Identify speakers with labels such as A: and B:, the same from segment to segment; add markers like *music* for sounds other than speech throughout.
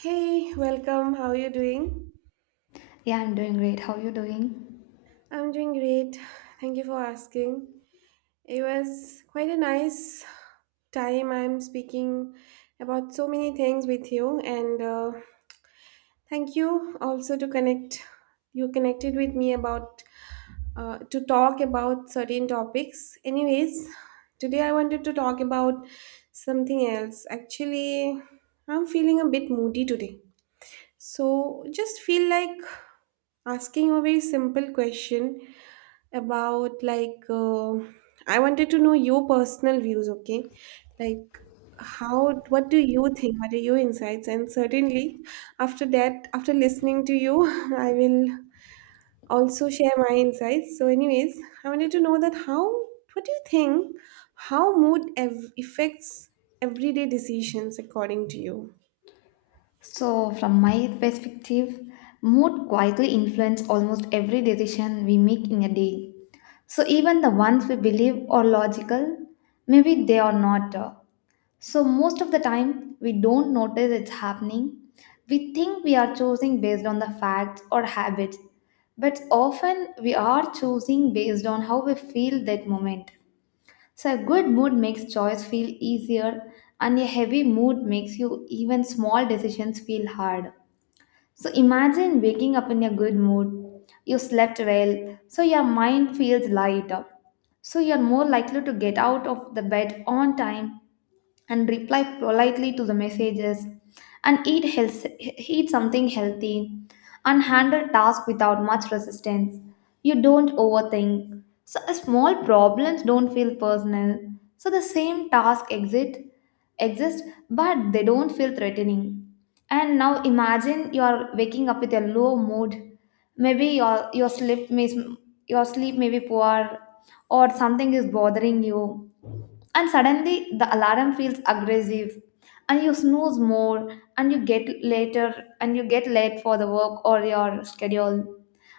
A: Hey, welcome. How are you doing?
B: Yeah, I'm doing great. How are you doing?
A: I'm doing great. Thank you for asking. It was quite a nice time. I'm speaking about so many things with you, and thank you also to connect. You connected with me about to talk about certain topics. Anyways, today I wanted to talk about something else. Actually, I'm feeling a bit moody today. So just feel like asking a very simple question about like I wanted to know your personal views, okay? Like how what do you think? What are your insights? And certainly after that, after listening to you, *laughs* I will also share my insights. So, anyways, I wanted to know that how what do you think how mood affects everyday decisions according to you?
B: So, from my perspective, mood quietly influences almost every decision we make in a day. So, even the ones we believe are logical, maybe they are not. So, most of the time, we don't notice it's happening. We think we are choosing based on the facts or habits, but often we are choosing based on how we feel that moment. So, a good mood makes choice feel easier, and a heavy mood makes you even small decisions feel hard. So, imagine waking up in a good mood. You slept well, so your mind feels lighter. So, you're more likely to get out of the bed on time and reply politely to the messages and eat health, eat something healthy, and handle tasks without much resistance. You don't overthink, so a small problems don't feel personal. So the same task exit exist, but they don't feel threatening. And now imagine you are waking up with a low mood. Maybe your sleep may, your sleep may be poor, or something is bothering you. And suddenly the alarm feels aggressive, and you snooze more and you get later, and you get late for the work or your schedule.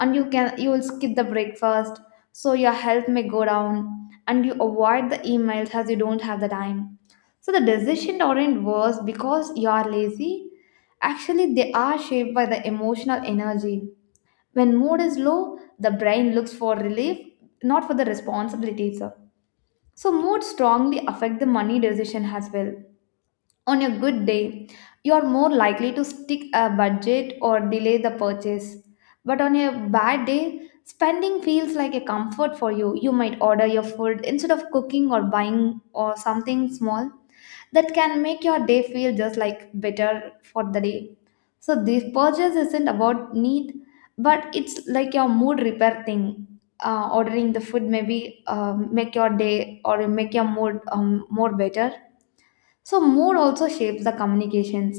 B: And you can, you will skip the breakfast, so your health may go down, and you avoid the emails as you don't have the time. So the decisions aren't worse because you are lazy. Actually they are shaped by the emotional energy. When mood is low, the brain looks for relief, not for the responsibilities. So, mood strongly affect the money decision as well. On a good day, you are more likely to stick a budget or delay the purchase. But on a bad day, spending feels like a comfort for you. You might order your food instead of cooking or buying or something small that can make your day feel just like better for the day. So this purchase isn't about need, but it's like your mood repair thing. Ordering the food maybe make your day or make your mood more better. So, mood also shapes the communications.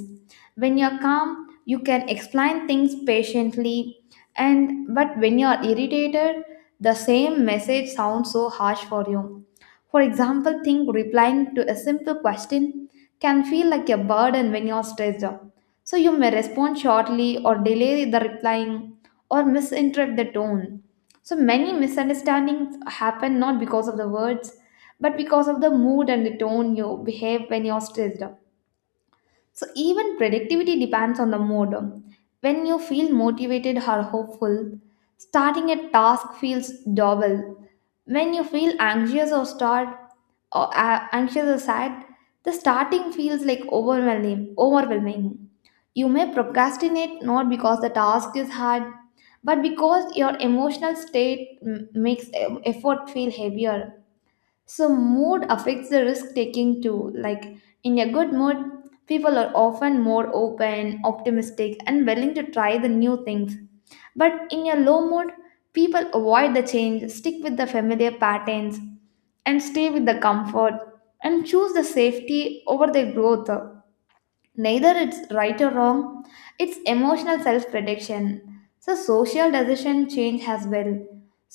B: When you're calm, you can explain things patiently, and but when you're irritated, the same message sounds so harsh for you. For example, think replying to a simple question can feel like a burden when you're stressed out. So, you may respond shortly or delay the replying or misinterpret the tone. So, many misunderstandings happen not because of the words but because of the mood and the tone you behave when you're stressed. So even productivity depends on the mood. When you feel motivated or hopeful, starting a task feels double. When you feel anxious or start or anxious or sad, the starting feels like overwhelming. Overwhelming. You may procrastinate not because the task is hard, but because your emotional state makes effort feel heavier. So, mood affects the risk taking too. Like, in a good mood, people are often more open, optimistic, and willing to try the new things. But in a low mood, people avoid the change, stick with the familiar patterns, and stay with the comfort and choose the safety over the growth. Neither it's right or wrong, it's emotional self-protection. So social decision change as well.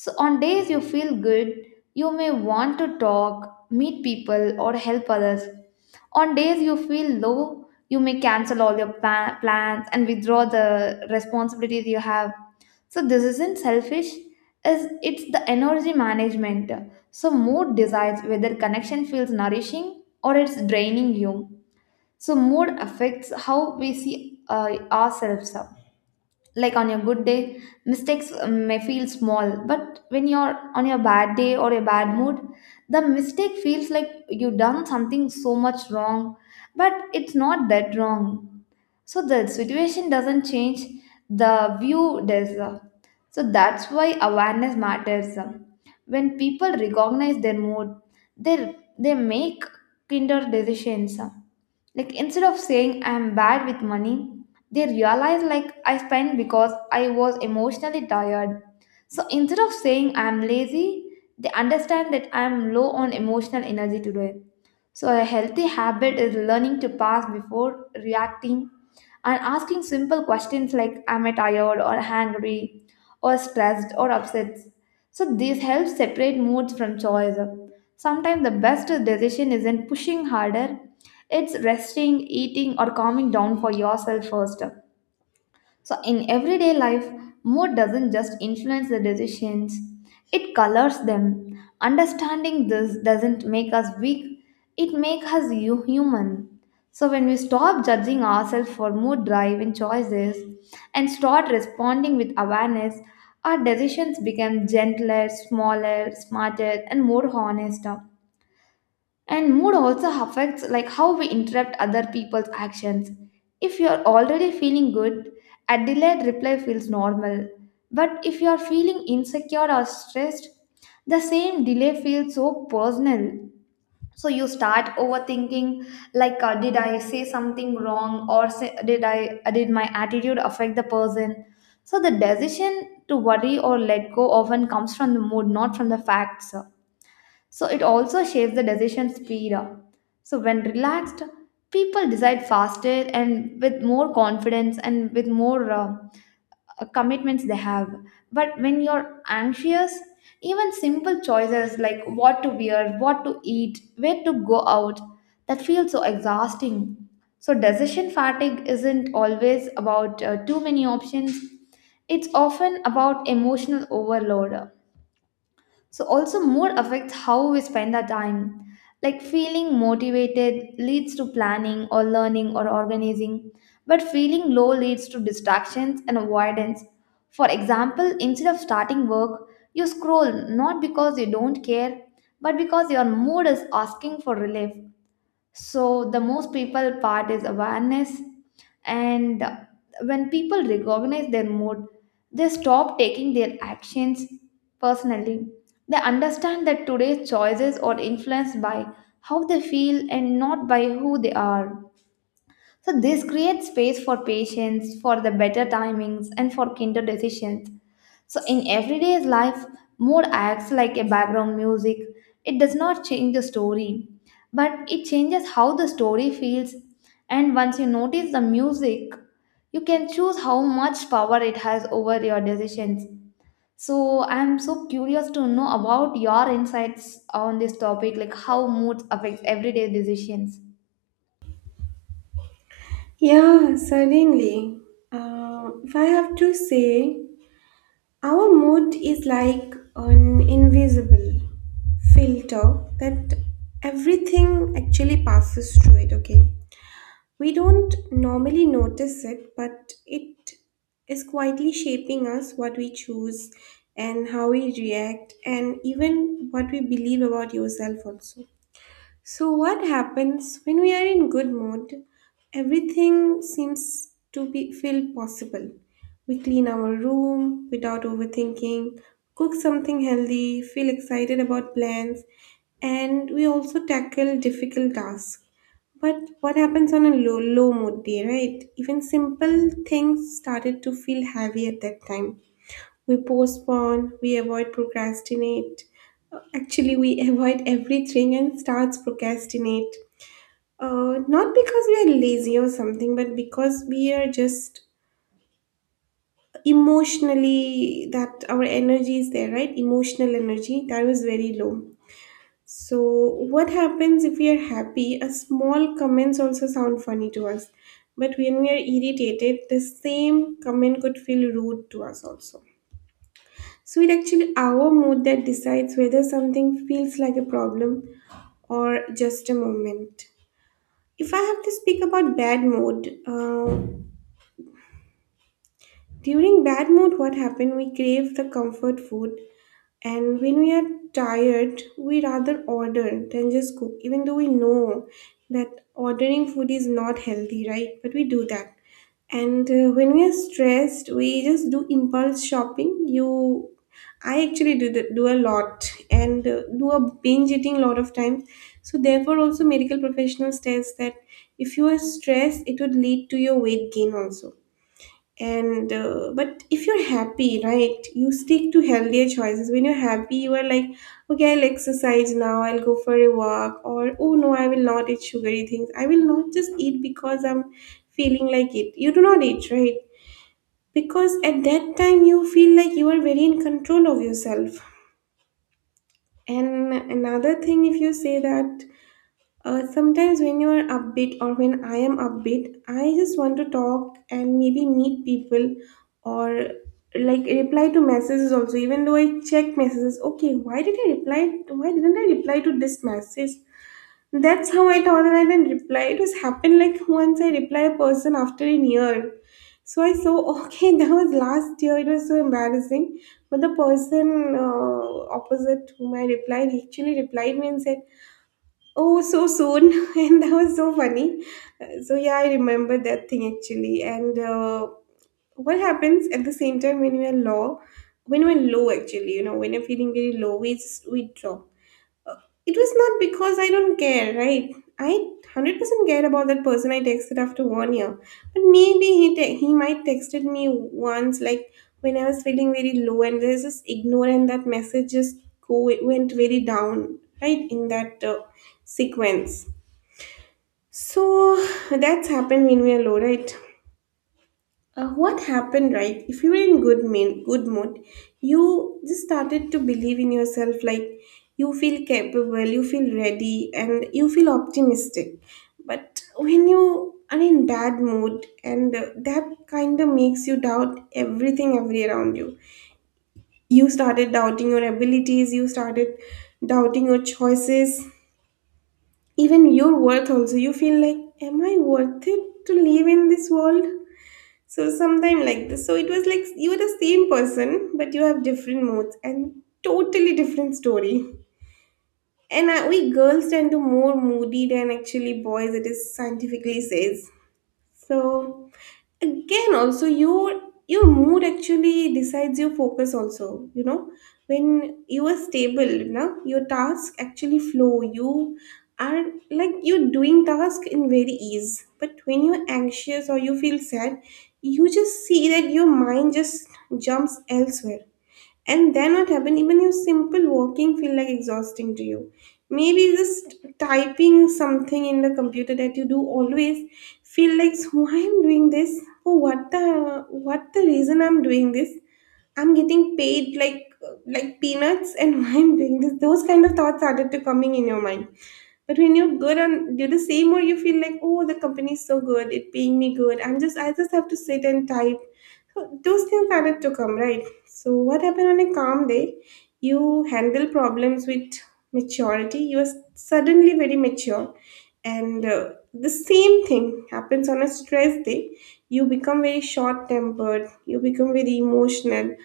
B: So on days you feel good, you may want to talk, meet people, or help others. On days you feel low, you may cancel all your plans and withdraw the responsibilities you have. So this isn't selfish, is it's the energy management. So mood decides whether connection feels nourishing or it's draining you. So mood affects how we see ourselves up. Like on your good day, mistakes may feel small, but when you're on your bad day or a bad mood, the mistake feels like you done something so much wrong, but it's not that wrong. So the situation doesn't change, the view does. So that's why awareness matters. When people recognize their mood, they make kinder decisions, like instead of saying I'm bad with money, they realize like I spent because I was emotionally tired. So instead of saying I'm lazy, they understand that I'm low on emotional energy today. So, a healthy habit is learning to pause before reacting and asking simple questions like, am I tired or hungry or stressed or upset? So, this helps separate moods from choice. Sometimes the best decision isn't pushing harder, it's resting, eating, or calming down for yourself first. So, in everyday life, mood doesn't just influence the decisions, it colors them. Understanding this doesn't make us weak, it makes us human. So, when we stop judging ourselves for mood driven choices and start responding with awareness, our decisions become gentler, smaller, smarter, and more honest. And mood also affects like how we interrupt other people's actions. If you are already feeling good, a delayed reply feels normal. But if you are feeling insecure or stressed, the same delay feels so personal. So you start overthinking like did I say something wrong, or say, did I did my attitude affect the person? So the decision to worry or let go often comes from the mood, not from the facts. So it also shapes the decision speed. So when relaxed, people decide faster and with more confidence and with more commitments they have. But when you're anxious, even simple choices like what to wear, what to eat, where to go out, that feels so exhausting. So decision fatigue isn't always about too many options. It's often about emotional overload. So, also, mood affects how we spend our time. Like, feeling motivated leads to planning or learning or organizing, but feeling low leads to distractions and avoidance. For example, instead of starting work, you scroll not because you don't care, but because your mood is asking for relief. So the most people part is awareness, and when people recognize their mood, they stop taking their actions personally. They understand that today's choices are influenced by how they feel and not by who they are. So this creates space for patience, for the better timings, and for kinder decisions. So in everyday life, mood acts like a background music. It does not change the story, but it changes how the story feels. And once you notice the music, you can choose how much power it has over your decisions. So I'm so curious to know about your insights on this topic, like how moods affects everyday decisions.
A: Yeah, certainly. If I have to say, our mood is like an invisible filter that everything actually passes through it, okay? We don't normally notice it, but it is quietly shaping us what we choose and how we react and even what we believe about yourself also. So, what happens when we are in good mood? Everything seems to be feel possible. We clean our room without overthinking, cook something healthy, feel excited about plans, and we also tackle difficult tasks. But what happens on a low mood day, right? Even simple things started to feel heavy at that time, we postpone, we avoid procrastinate. Actually, we *laughs* avoid everything and starts procrastinate. Not because we are lazy or something, but because we are just emotionally that our energy is there, right? Emotional energy that was very low. So, what happens if we are happy? A small comments also sound funny to us, but when we are irritated, the same comment could feel rude to us also. So it actually our mood that decides whether something feels like a problem or just a moment. If I have to speak about bad mood, during bad mood, what happened? We crave the comfort food. And when we are tired, we rather order than just cook, even though we know that ordering food is not healthy, right? But we do that. And when we are stressed, we just do impulse shopping. I actually do do a lot and do a binge eating lot of times. So therefore, also medical professionals says that if you are stressed, it would lead to your weight gain also, and but if you're happy, right, you stick to healthier choices. When you're happy, you are like, okay, I'll exercise now, I'll go for a walk, or oh no, I will not eat sugary things, I will not just eat because I'm feeling like it, you do not eat, right? Because at that time you feel like you are very in control of yourself. And another thing, if you say that, sometimes when you are upbeat, or when I am upbeat, I just want to talk and maybe meet people or like reply to messages also. Even though I check messages, okay, why did I reply? Why didn't I reply to this message? That's how I thought that I didn't reply. It was happened like once I reply a person after a year. So I saw, okay, *laughs* that was last year. It was so embarrassing. But the person opposite whom I replied, he actually replied me and said, oh, so soon, *laughs* and that was so funny. So yeah, I remember that thing actually. And what happens at the same time when we are low, when we're low actually, you know, when you're feeling very low, we drop. It was not because I don't care, right? I 100% care about that person I texted after one year, but maybe he he might texted me once like when I was feeling very low, and there's just ignore, that message just go went very down, right? In that sequence, so that's happened when we are low, right? What happened, right? If you were in good good mood, you just started to believe in yourself. Like you feel capable, you feel ready, and you feel optimistic. But when you are in bad mood, and that kind of makes you doubt everything, every around you. You started doubting your abilities. You started doubting your choices, even your worth also. You feel like, am I worth it to live in this world? So sometime like this. So it was like you were the same person, but you have different moods and totally different story. And we girls tend to more moody than actually boys, it is scientifically says. So again also, your mood actually decides your focus also, you know. When you are stable now, your tasks actually flow. You are Like, you're doing task in very ease. But when you're anxious or you feel sad, you just see that your mind just jumps elsewhere. And then what happened? Even your simple walking feel like exhausting to you. Maybe just typing something in the computer that you do always feel like, so why I'm doing this? Oh, what the reason I'm doing this? I'm getting paid like peanuts, and *laughs* why I'm doing this? Those kind of thoughts started to coming in your mind. But when you're good and do the same, or you feel like, oh, the company is so good, it paying me good. I just have to sit and type. So those things started to come, right? So what happened on a calm day? You handle problems with maturity. You are suddenly very mature. And the same thing happens on a stress day. You become very short tempered, you become very emotional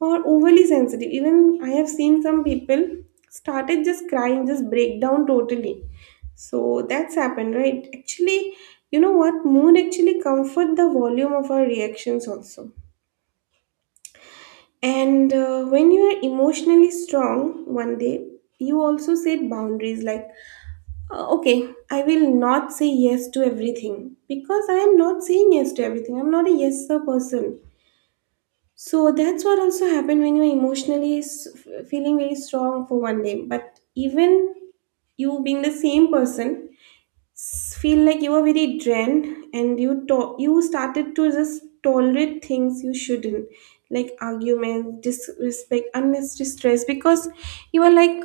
A: or overly sensitive. Even I have seen some people started just crying, just break down totally. So that's happened, right? Actually, you know what? Mood actually comfort the volume of our reactions also. And when you are emotionally strong one day, you also set boundaries like, okay, I will not say yes to everything, because I am not saying yes to everything. I'm not a yes sir person. So that's what also happened when you're emotionally feeling very strong for one day. But even you being the same person, feel like you were very drained, and you started to just tolerate things you shouldn't, like arguments, disrespect, unnecessary stress, because you were like,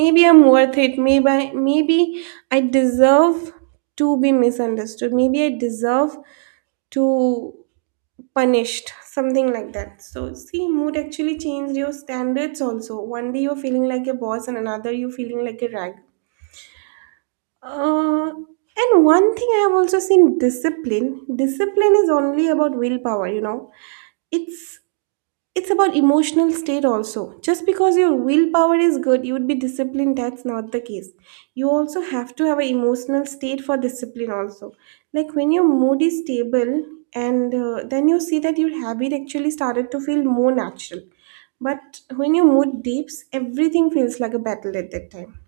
A: maybe I'm worth it, maybe I deserve to be misunderstood, maybe I deserve to punished, something like that. So see, mood actually changed your standards also. One day you're feeling like a boss, and another you're feeling like a rag. And one thing I have also seen, discipline. Discipline is only about willpower, you know. It's it's about emotional state also. Just because your willpower is good, you would be disciplined. That's not the case. You also have to have an emotional state for discipline also. Like when your mood is stable, and then you see that your habit actually started to feel more natural. But when your mood dips, everything feels like a battle. At that time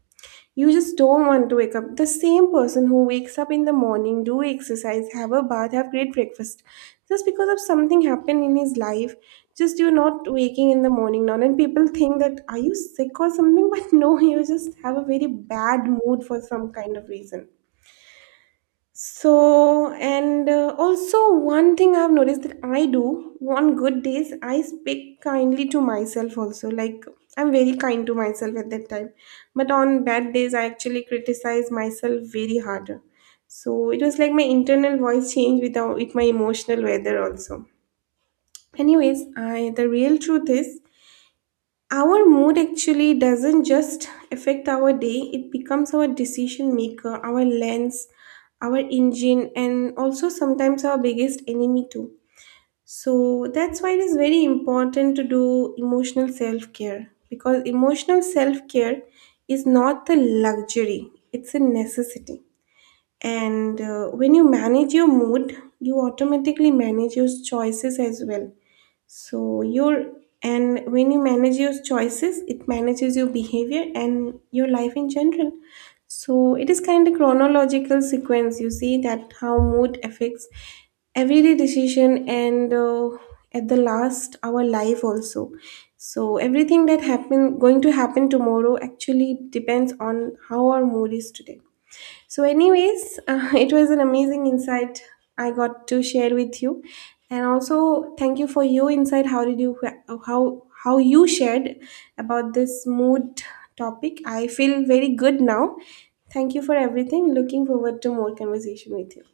A: you just don't want to wake up, the same person who wakes up in the morning, do exercise, have a bath, have great breakfast, just because of something happened in his life, just you're not waking in the morning now, and people think that are you sick or something, *laughs* but no, you just have a very bad mood for some kind of reason. So, and also one thing I've noticed that I do on good days, I speak kindly to myself also. Like, I'm very kind to myself at that time. But on bad days, I actually criticize myself very hard. So it was like my internal voice changed with my emotional weather also. Anyways, I the real truth is our mood actually doesn't just affect our day, it becomes our decision maker, our lens, our engine, and also sometimes our biggest enemy, too. So that's why it is very important to do emotional self care, because emotional self care is not a luxury, it's a necessity. And when you manage your mood, you automatically manage your choices as well. So your and when you manage your choices, it manages your behavior and your life in general. So it is kind of chronological sequence. You see that how mood affects everyday decision, and at the last our life also. So everything that happen going to happen tomorrow actually depends on how our mood is today. So, anyways, *laughs* it was an amazing insight I got to share with you, and also thank you for your insight. How you shared about this mood topic? I feel very good now. Thank you for everything. Looking forward to more conversation with you.